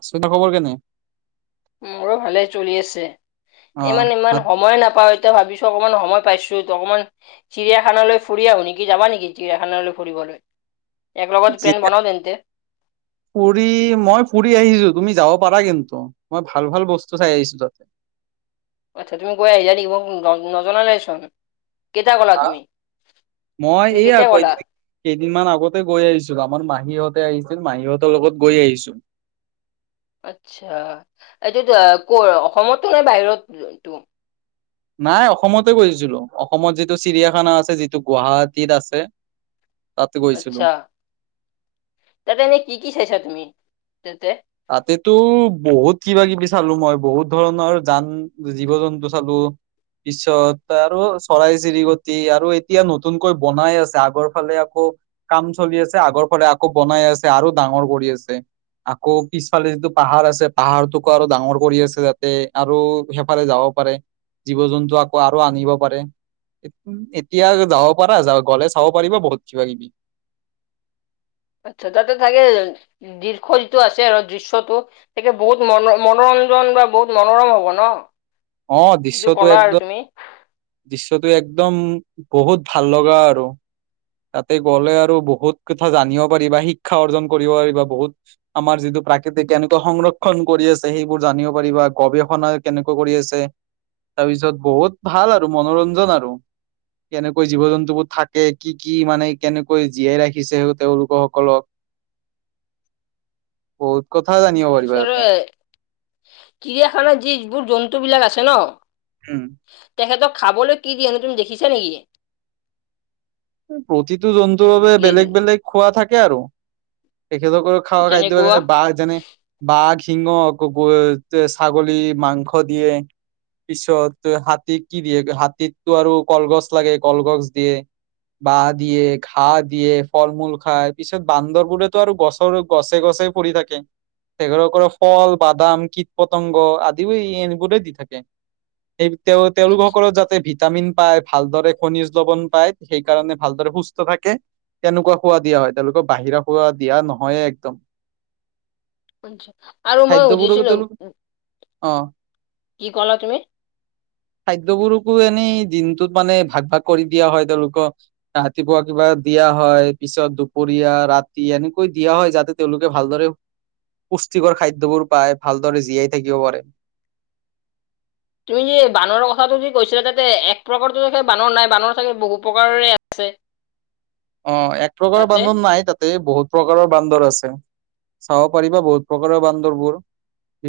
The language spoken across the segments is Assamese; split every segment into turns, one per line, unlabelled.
আছোঁ [unintelligible] খবৰ কেনে?
মোৰো ভালে চলি আছে, ই মানে
অ
ইমান সময় নাপাও এতিয়া ভাবিছোঁ অকণমান সময় পাইছোঁ অকমান চিৰিয়াখানালৈ ফুৰি আহোঁ নেকি যাবা নেকি চিৰিয়াখানালৈ ফুৰিবলৈ, এক লগত প্লেন
যেতিয়া
বনাওঁ তেন্তে।
ফুৰি মই ফুৰি আহিছোঁ তুমি যাব পাৰা কিন্তু। মই ভাল ভাল বস্তু চাই আহিছোঁ তাত।
আচ্ছা তুমি গৈ আহিলা নেকি, ম-মোক নজনালায়েচোন।
হা, মই
তুমি
এইয়া
কেতিয়া
কৈ
গ'লা?
[unintelligible] কেইদিনমান আগতে গৈ আহিছিলোঁ আমাৰ মাহীহঁতে আহিছিল মাহীহঁতৰ লগত গৈ আহিছোঁ।
আচ্ছা, এইটোত কৰ অসমৰটো নে বাহিৰত টো?
নাই অসমতে গৈছিলোঁ অসমত যিটো চিৰিয়াখানা আছে যিটো গুৱাহাটীত আছে। তাতে গৈছিলো
আচ্ছা তাতে এনেই কি কি চাইছা তুমি তাতে?
তাতেটো বহুত কিবা কিবি চালোঁ মই, বহুত ধৰণৰ জান জীৱ জন্তু চালোঁ। পিছত আৰু চৰাই চিৰিকটি আৰু এতিয়া নতুনকৈ বনাই আছে আগৰ ফালে আকৌ কাম চলি আছে আগৰ ফাল আকৌ বনাই আছে আৰু ডাঙৰ কৰি আছে। আকৌ পিছফালে যিটো পাহাৰ আছে পাহাৰটোকো আৰু ডাঙৰ কৰি আছে যাতে আৰু সেইফালে যাব পাৰে। জীৱ জন্তু আকৌ আৰু আনিব পাৰে। এতিয়া যাব পাৰা গ'লে চাব পাৰিবা বহুত কিবা কিবি।
আচ্ছা তাতে থাকে দৃশ যিটো আছে আৰু দৃশ্যটো একে বহুত মন মনোৰঞ্জন বা বহুত মনোৰম হব ন
অ
যিটো
দৃশ্যটো
ক'লা আৰু
একদম
তুমি।
দৃশ্যটো একদম বহুত ভাল লগা আৰু তাতে গ'লে আৰু বহুত কথা জানিব পাৰিবা শিক্ষা অৰ্জন কৰিব পাৰিবা বহুত আমাৰ যিটো প্ৰাকৃতিক কেনেকুৱা সংৰক্ষণ কৰি আছে সেইবোৰ জানিব পাৰিবা গৱেষণা কেনেকুৱা কৰি আছে তাৰপিছত বহুত ভাল আৰু মনোৰঞ্জন আৰু কেনেকৈ জীৱ জন্তুবোৰ থাকে কি কি মানে কেনেকৈ জীয়াই ৰাখিছে তেওঁলোকসকলক বহুত কথা জানিব পাৰিবা তাতে
চিৰিয়াখানাত যি যিবোৰ জন্তুবিলাক আছে ন
উম
তেখেতক খাবলৈ কি দিয়েনো তুমি দেখিছা নেকি
প্ৰতিটো জন্তুৰ বাবে বাবে বেলেগ বেলেগ খোৱা থাকে আৰু তেখেতসকলক খোৱা খাদ্য বোৰ
যেনেকুৱা
যেনে বাঘ যেনে বাঘ সিংহ ক গ ছাগলী মাংস দিয়ে পিছত হাতী কি দিয়ে হাতীকটো আৰু কলগছ লাগে কলগছ দিয়ে বাঁহ দিয়ে ঘাঁ দিয়ে ফল মূল খায় পিছত বান্দৰবোৰেতো আৰু গছৰ গছে গছে পৰি থাকে তেখেতসকতক ফল বাদাম কীট পতংগ আদিও এনেবোৰে দি থাকে সেই তেওঁ তেওঁলোকসকলৰ যাতে ভিটামিন পায় ভালদৰে খনিজ লবন পায় সেইকাৰণে ভালদৰে সুস্থ থাকে কেনেকুৱা খোৱা দিয়া হয় তেওঁলোকৰ বাহিৰা খোৱা দিয়া নহয়ে একদম
আৰু মই
খাদ্যবোৰকো
সুধিছিলোঁ
তেওঁলোক অ
কি ক'লা তুমি
খাদ্যবোৰকো এনেই দিনটোত মানে ভাগ ভাগ কৰি দিয়া হয় তেওঁলোকক ৰাতিপুৱা কিবা দিয়া হয় পিছত দুপৰীয়া ৰাতি এনেকৈ দিয়া হয় যাতে তেওঁলোকে ভালদৰে পুষ্টিকৰ খাদ্যবোৰ পাই ভালদৰে জীয়াই থাকিব পাৰে
তুমি যে বান্দৰৰ কথাটো যদি কৈছিলা তাতে এক প্ৰকাৰটো বান্দৰ নাই বান্দৰ চাগে বহু প্ৰকাৰৰে আছে [unintelligible]
অ এক প্ৰকাৰৰ
তাতে।
বান্দৰ নাই তাতে বহুত প্ৰকাৰৰ বান্দৰ আছে চাব পাৰিবা বহুত প্ৰকাৰৰ বান্দৰবোৰ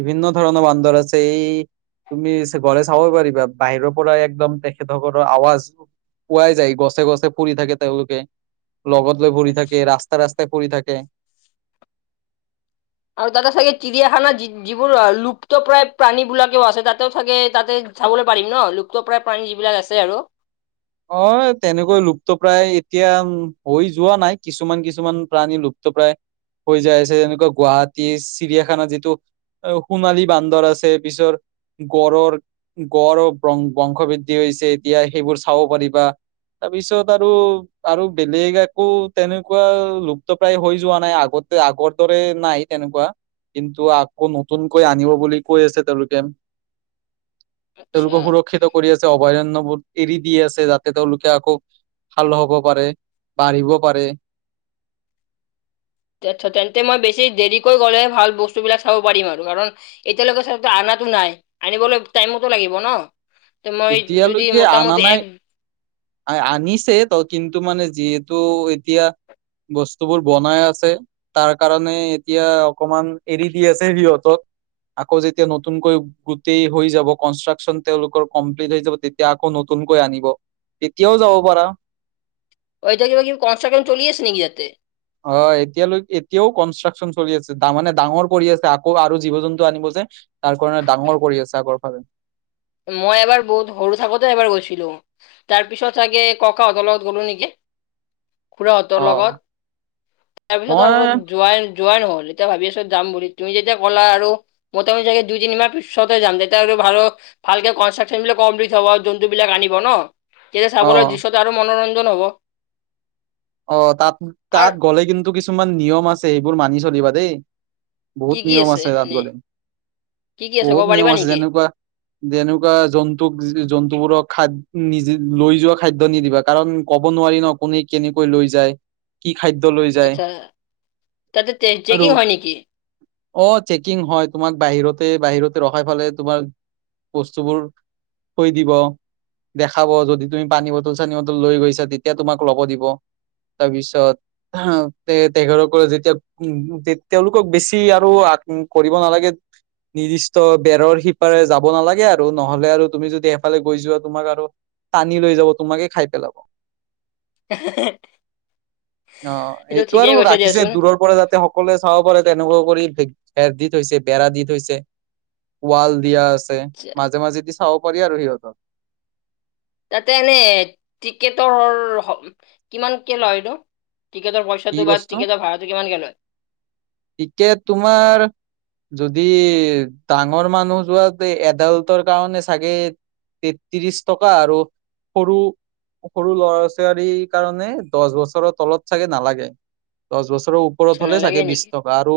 বিভিন্ন ধৰণৰ বান্দৰ আছে এই তুমি গলে চাবই পাৰিবা বাহিৰৰ পৰা একদম তেখেতসকলৰ আৱাজ পোৱাই যায় গছে গছে ফুৰি থাকে তেওঁলোকে লগত লৈ ভৰি
আচ্ছা,
থাকে ৰাস্তা ৰাস্তাই ফুৰি থাকে
আৰু তাতে চাগে চিৰিয়াখানা যি যিবোৰ লুপ্ত প্ৰায় প্ৰাণীবিলাকেও আছে তাতেও থাগে তাতে চাবলৈ পাৰিম ন লুপ্তৰ পৰা প্ৰাণী যিবিলাক আছে আৰু
অ তেনেকৈ লুপ্তপ্ৰায় এতিয়া হৈ যোৱা নাই কিছুমান কিছুমান প্ৰাণী লুপ্তপ্ৰায় হৈ যায় আছে এনেকুৱা গুৱাহাটী চিৰিয়াখানা যিটো সোণালী বান্দৰ আছে পিছৰ গঁড়ৰ গড়ৰ বংশ বৃদ্ধি হৈছে এতিয়া সেইবোৰ চাব পাৰিবা তাৰপিছত আৰু আৰু বেলেগ একো তেনেকুৱা লুপ্তপ্ৰায় হৈ যোৱা নাই আগতে আগৰ দৰে নাই তেনেকুৱা কিন্তু আকৌ নতুনকৈ আনিব বুলি কৈ আছে তেওঁলোকে
[unintelligible]
তেওঁলোকে সুৰক্ষিত কৰি আছে অভয়াৰণ্যবোৰ এৰি দি আছে যাতে তেওঁলোকে আকৌ ভাল হ'ব পাৰে বাঢ়িব পাৰে।
টেতচ তেন্তে মই বেছি দেৰিকৈ গ'লে ভাল বস্তুবিলাক চাব পাৰিম আৰু কাৰণ এতিয়ালৈকে চা আনা টো নাই আনিবলৈ টাইমতো লাগিব ন। ত মই যদি মোটামটি এক
আই আনিছে ত কিন্তু মানে যিহেতু এতিয়া বস্তুবোৰ বনাই আছে তাৰ কাৰণে এতিয়া অকমান এৰি দি আছে সিহঁতত। আকৌ যেতিয়া নতুনকৈ গোটেই হৈ যাব কনষ্ট্ৰাকচন তেওঁলোকৰ কমপ্লিট হৈ যাব তেতিয়া আকৌ নতুনকৈ আনিব, তেতিয়াও যাব পাৰা।
অ এতিয়া কিবা কিবি কনষ্ট্ৰাকচন চলি আছে নিকি ইয়াতে?
অ এতিয়ালৈ এতিয়াও কনষ্ট্ৰাকচন চলি আছে তাৰমানে ডাঙৰ কৰি আছে আকৌ আৰু জীৱ জন্তু আনিব যে। তাৰ কাৰণে ডাঙৰ কৰি আছে আগৰ ফালে।
মই এবাৰ বহুত সৰু থাকোতে এবাৰ গৈছিলো। তাৰ পিছত চাগে ককাহঁতৰ লগত গ'লো নেকি। খুৰা হঁতৰ
অ
লগত তাৰপিছত আৰু
মই
যোৱাই যোৱাই নহল, এতিয়া ভাবি আছো যাম বুলি। তুমি যেতিয়া ক'লা আৰু মোটামুটি চাগে দুই তিনি মাহ পিছতে যাম তেতিয়া আৰু ভাল ভালকে কনষ্ট্ৰাকচন বিলাক কমপ্লিট হব জন্তু বিলাক আনিব ন, তেতিয়া
অ
চাবলৈ যুছত আৰু মনোৰঞ্জন হ'ব।
অ তাত
আৰু
তাত গ'লে কিন্তু কিছুমান নিয়ম আছে সেইবোৰ মানি চলিবা দেই।
কি
বহুত
কি
নিয়ম আছে তাত
এনে
গলে।
কি কি আছে
বহুত
ক'ব
নিয়ম
পাৰিবা
আছে
নেকি
যেনেকুৱা যেনেকুৱা জন্তুক জন্তুবোৰক খাদ নিজ লৈ যোৱা খাদ্য নিদিবা কাৰণ ক'ব নোৱাৰি ন কোনে কেনেকৈ লৈ যায়। কি খাদ্য লৈ যায়
আচ্ছা তাতে
আৰু
চেকিং হয় নেকি
অ চেকিং হয় তোমাক বাহিৰতে বাহিৰতে ৰখাই ফালে তোমাক বস্তুবোৰ থৈ দিব। দেখাব যদি তুমি পানী বটল চানী বটল লৈ গৈছা তেতিয়া তোমাক ল'ব দিব। তাৰপিছত তে তেখেত সকলে যেতিয়া উ তেওঁলোকক বেছি আৰু আ কৰিব নালাগে নিৰ্দিষ্ট বেৰৰ সিপাৰে যাব নালাগে আৰু নহলে আৰু তুমি যদি এফালে গৈ যোৱা তোমাক আৰু টানি লৈ যাব তোমাকে খায় পেলাব।
[unintelligible]
অ
সেইটো
এইটো
ঠিকেই
আৰু
কৈছে
ৰাখিছে
দিয়াচোন
দূৰৰ পৰা যাতে সক সকলে চাব পাৰে তেনেকুৱা কৰি ভেৰ দি থৈছে বেৰা দি থৈছে ৱাল দিয়া ছে
আচ্ছা
মাজে মাজি দি চাব পাৰি আৰু সিহতক।
তাতে এনে টিকেটৰ হ কিমানকে লয়নো? টিকেটৰ
কি
পইচাটো বা
বস্তু
টিকেটৰ ভাড়াটো কিমানকে লয়?
টিকেট তোমাৰ যদি, ডাঙৰ মানুহ যোৱা তে এডাল্টৰ কাৰণে চাগে তে ত্ৰিশ টকা আৰু সৰু সৰু ল'ৰা-ছোৱালীৰ কাৰণে দছ বছৰৰ তলত চাগে নালাগে, দহ বছৰৰ ও
আচ্ছা
উপৰত হ'লে
নালাগে
চাগে
নেকি
বিছ। আৰু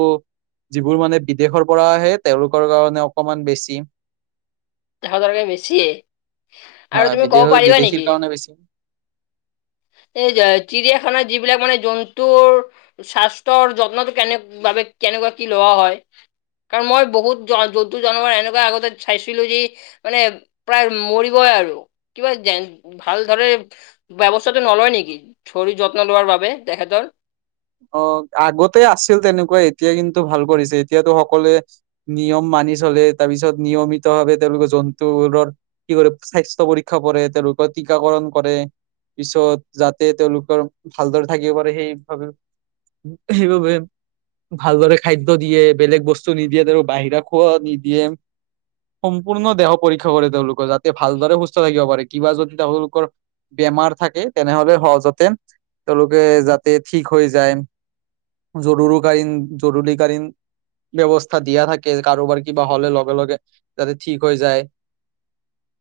যিবোৰ মানে বিদেশৰ পৰা আহে তেওঁলোকৰ কাৰণে অকমান বেছি।
এশ টকাতকে বেছিয়ে আৰু
হয়
তুমি ক'ব
বিদেশ
পাৰিবা
বিদেশীৰ
নেকি
কাৰণে বেছি।
এই যে চিৰিয়াখানাৰ যিবিলাক মানে জন্তুৰ স্বাস্থ্যৰ যত্নটো কেনে বাবে কেনেকুৱা কি লোৱা হয়? কাৰণ, মই বহুত [unintelligible] জন্তু জানোৱাৰ এনেকুৱা আগতে চাইছিলো যি মানে প্ৰায় মৰিবই আৰু কিবা যেন, ভাল ধৰে ব্যৱস্থা টো নলয় নেকি শৰীৰ যত্ন লোৱাৰ বাবে, তেখেতৰ।
অঁ! আগতে আছিল তেনেকুৱাই এতিয়া কিন্তু ভাল কৰিছে। এতিয়াতো সকলোৱে নিয়ম মানি চলে তাৰপিছত নিয়মিতভাৱে তেওঁলোকে জন্তুবোৰৰ কি স্বাস্থ্য পৰীক্ষা কৰে, তেওঁলোকৰ টীকাকৰণ কৰে। পিছত যাতে তেওঁলোকৰ ভালদৰে থাকিব পাৰে সেই ভাবে সেইবাবে ভালদৰে খাদ্য দিয়ে, বেলেগ বস্তু নিদিয়ে, তেওঁলোকক বাহিৰা খোৱা নিদিয়ে। সম্পূৰ্ণ দেহৰ পৰীক্ষা কৰে তেওঁলোকৰ যাতে ভালদৰে সুস্থ থাকিব পাৰে। কিবা যদি তেওঁলোকৰ বেমাৰ থাকে, তেনেহলে সহজতে তেওঁলোকে যাতে ঠিক হৈ যায়। জৰুৰুকালীন জৰুৰীকালীন ব্যৱস্থা দিয়া থাকে। কাৰোবাৰ কিবা হ'লে লগে-লগে যাতে ঠিক হৈ যায়।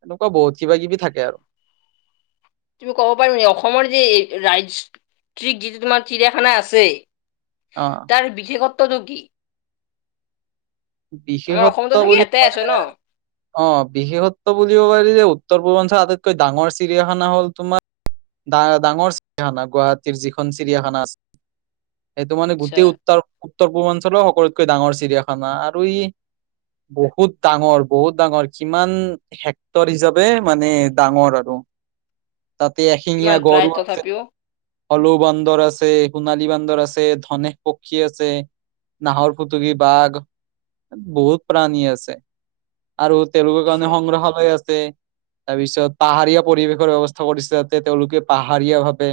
এনেকুৱা বহুত কিবা-কিবি থাকে আৰু।
তুমি ক'ব পাৰিবা নেকি? অসমৰ যি ৰাইজ [unintelligible] তোমাৰ চিৰিয়াখানা আছে
অঁ!
তাৰ বিশেষত্বটো কি? আমাৰ
বিশেষত্ব
অসমতো চাগে
বুলি
এটাই
ক'লে
আছে ন
অঁ! বিশেষত্ব বুলিব পাৰি যে, উত্তৰ পূৰ্বাঞ্চল আটাইতকৈ ডাঙৰ চিৰিয়াখানা হ'ল তোমাৰ ডা-ডাঙৰ চিৰিয়াখানা গুৱাহাটীৰ যিখন চিৰিয়াখানা আছে। সেইটো মানে
আচ্ছা
গোটেই উত্তৰ উত্তৰ পূৰ্বাঞ্চলৰ সকলোতকৈ ডাঙৰ চিৰিয়াখানা। আৰু ই বহুত ডাঙৰ, বহুত ডাঙৰ কিমান হেক্টৰ হিচাপে মানে ডাঙৰ আৰু।
[unintelligible]
তাতে এশিঙীয়া
কিমান প্ৰায়
গঁড়ৰো আছে।
তথাপিও
হলৌ বান্দৰ আছে, সোণালী বান্দৰ আছে, ধনেশ পক্ষী আছে। নাহৰ ফুটুকী বাঘ। বহুত প্ৰাণী আছে আৰু তেওঁলোকৰ
আচ্ছা
কাৰণে সংগ্ৰহালয় আছে। তাৰপিছত পাহাৰীয়া পৰিৱেশৰ ব্যৱস্থা কৰিছে, যাতে তেওঁলোকে পাহাৰীয়া ভাৱে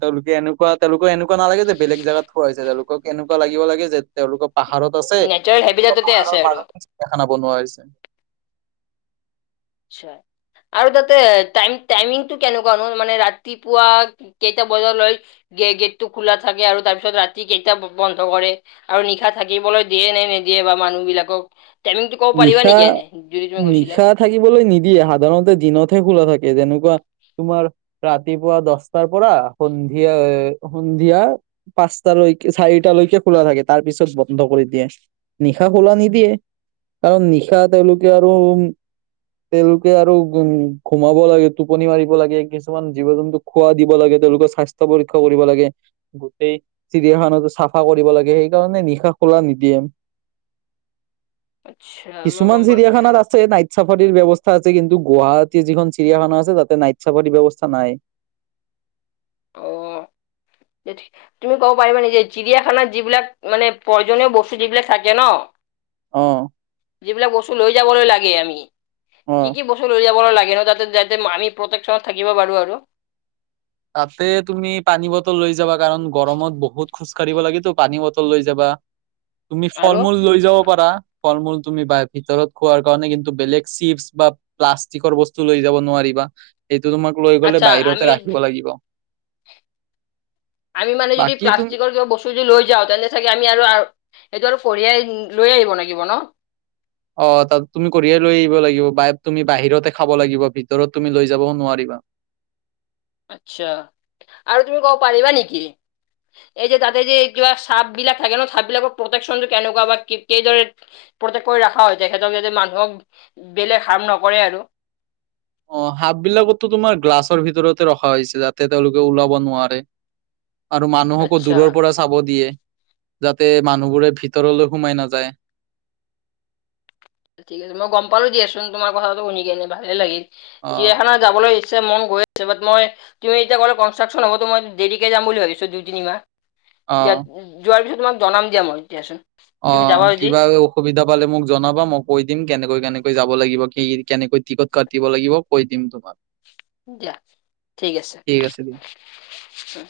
তেওঁলোকে এনেকুৱা তেওঁলোকৰ এনেকুৱা এনেকুৱা নালাগে যে বেলেগ জেগাত থোৱা হৈছে তেওঁলোকক এনেকুৱা লাগিব লাগে যে তেওঁলোকৰ পাহাৰত আছে।
নেচাৰেল হেবিটততে আছে
পাহাৰৰ
আৰু
মাজতে চিৰিয়াখানা বনোৱা হৈছে।
চোৱা আৰু তাতেই টাইম টাইমিংটো কেনেকুৱা নো মানে ৰাতিপুৱা কেইটা বজালৈ? গে-গেটটো খোলা থাকে আৰু তাৰ পিছত ৰাতি কেইটাত বন্ধ কৰে? আৰু নিশা থাকিবলৈ দিয়ে নে নিদিয়ে বা মানুহ বিলাকক? টাইমিংটো ক'ব পাৰিবা নেকি
নিশা
এনেই যদি তুমি গৈছিলা?
নিশা থাকিবলৈ নিদিয়ে সাধাৰণতে দিনতহে খোলা থাকে যেনেকুৱা তোমাৰ ৰাতিপুৱা দহটাৰ পৰা সন্ধিয়া এই সন্ধিয়া পাঁচটালৈকে চাৰিটালৈকে খোলা থাকে তাৰ পিছত বন্ধ কৰি দিয়ে। নিশা খোলা নিদিয়ে। কাৰণ নিশা তেওঁলোকে আৰু তেওঁলোকে আৰু উম ঘূমাব লাগে, টোপনি মাৰিব লাগে, কিছুমান জীৱ-জন্তু খোৱা দিব লাগে, তেওঁলোকৰ স্বাস্থ্য পৰীক্ষা কৰিব লাগে। গোটেই চিৰিয়াখানাটো চাফা কৰিব লাগে। সেইকাৰণে নিশা খোলা নিদিয়ে।
আতচ্ছা মই
কিছুমান
গম পালোঁ।
চিৰিয়াখানাত নাইট চাফাৰীৰ ব্যৱস্থা আছে। কিন্তু গুৱাহাটীৰ, যিখন চিৰিয়াখানা আছে, তাতে নাইট চাফাৰীৰ ব্যৱস্থা নাই।
অ, ঠিকে। তুমি ক'ব পাৰিবা নেকি, চিৰিয়াখানাত যিবিলাক মানে প্ৰয়োজনীয় বস্তু যিবিলাক থাকে ন।
অ।
যিবিলাক বস্তু লৈ যাবলৈ লাগে আমি,
অ
কি কি বস্তু? লৈ যাব লাগে ন। তাতে, যাতে আমি প্ৰটেকশ্যনত থাকিব পাৰো আৰু।
তাতে তুমি পানী বটল লৈ যাবা। কাৰণ গৰমত বহুত খোজ কঢ়িব লাগিব, তো পানী বটল লৈ যাবা। তুমি ফল
আৰু
মূল লৈ যাব পাৰা। ফল- মূল তুমি বাই ভিতৰত খোৱাৰ কাৰণে, কিন্তু বেলেগ চিপছ বা প্লাষ্টিকৰ বস্তু লৈ যাব নোৱাৰিবা। এইটো তোমাক লৈ গ'লে
আচ্ছা
বাহিৰতে
আমি
ৰাখিব লাগিব।
আমি মানে যদি
বাকী তুম
প্লালাষ্টিকৰ কিবা বস্তু যদি লৈ যাওঁ, তেন্তে চাগে আমি আৰু সেইটো আৰু কঢ়িয়াই লৈ আহিব লাগিব ন।
অ, তাত তুমি কঢ়িয়াই লৈ আহিব লাগিব বা তুমি বাহিৰতে খাব লাগিব। ভিতৰত তুমি লৈ যাবও নোৱাৰিবা।
আতচ্ছা, আৰু তুমি কব পাৰিবা নেকি? এই যে তাতে যে, কিবা চাপ বিলাক থাকে ন। চাপ বিলাকৰ প্ৰটেকশ্যনটো কেনেকুৱা বা কিদৰে প্ৰক্টেক কৰি ৰখা হয়। তেখেতক য'ত মানুহক বেলেগ হাৰ্ম নকৰে আৰু।
অ, সাপ বিলাকতো তোমাৰ গ্লাছৰ ভিতৰতে ৰখা হৈছে। যাতে তেওঁলোকে ওলাব নোৱাৰে। আৰু মানুহকো
আচ্ছা
দূৰৰ পৰা চাব দিয়ে। যাতে মানুহবোৰে ভিতৰলৈ সোমাই নাযায়।
ঠিক আছে, মই গম পালো দিয়চোন, তোমাৰ কথাটো শুনিকেনে এনে ভালে লাগিল।
অ
চিৰিয়াখানাত যাবলৈ ইচ্ছা মন গৈ আছে, বাত মই তুমি এতি কনষ্ট্ৰাকশন হ'বটো, মই দেৰিকে যাম বুলি ভাবিছো, দুই তিনি মাহ
অ
ইয়াত, যোৱাৰ পিছত তোমাক জনাম দিয়া মই, দিয়াচোন।
অ,
তুমি যাবা যদি
কিবা সুবিধা পালে মোক জনাবা। মই কৈ দিম কেনেকৈ- কেনেকৈ যাব লাগিব। কি কেনেকৈ টিকট কাটিব লাগিব কৈ দিম। তোমাক।
দিয়া, ঠিক আছে, উম।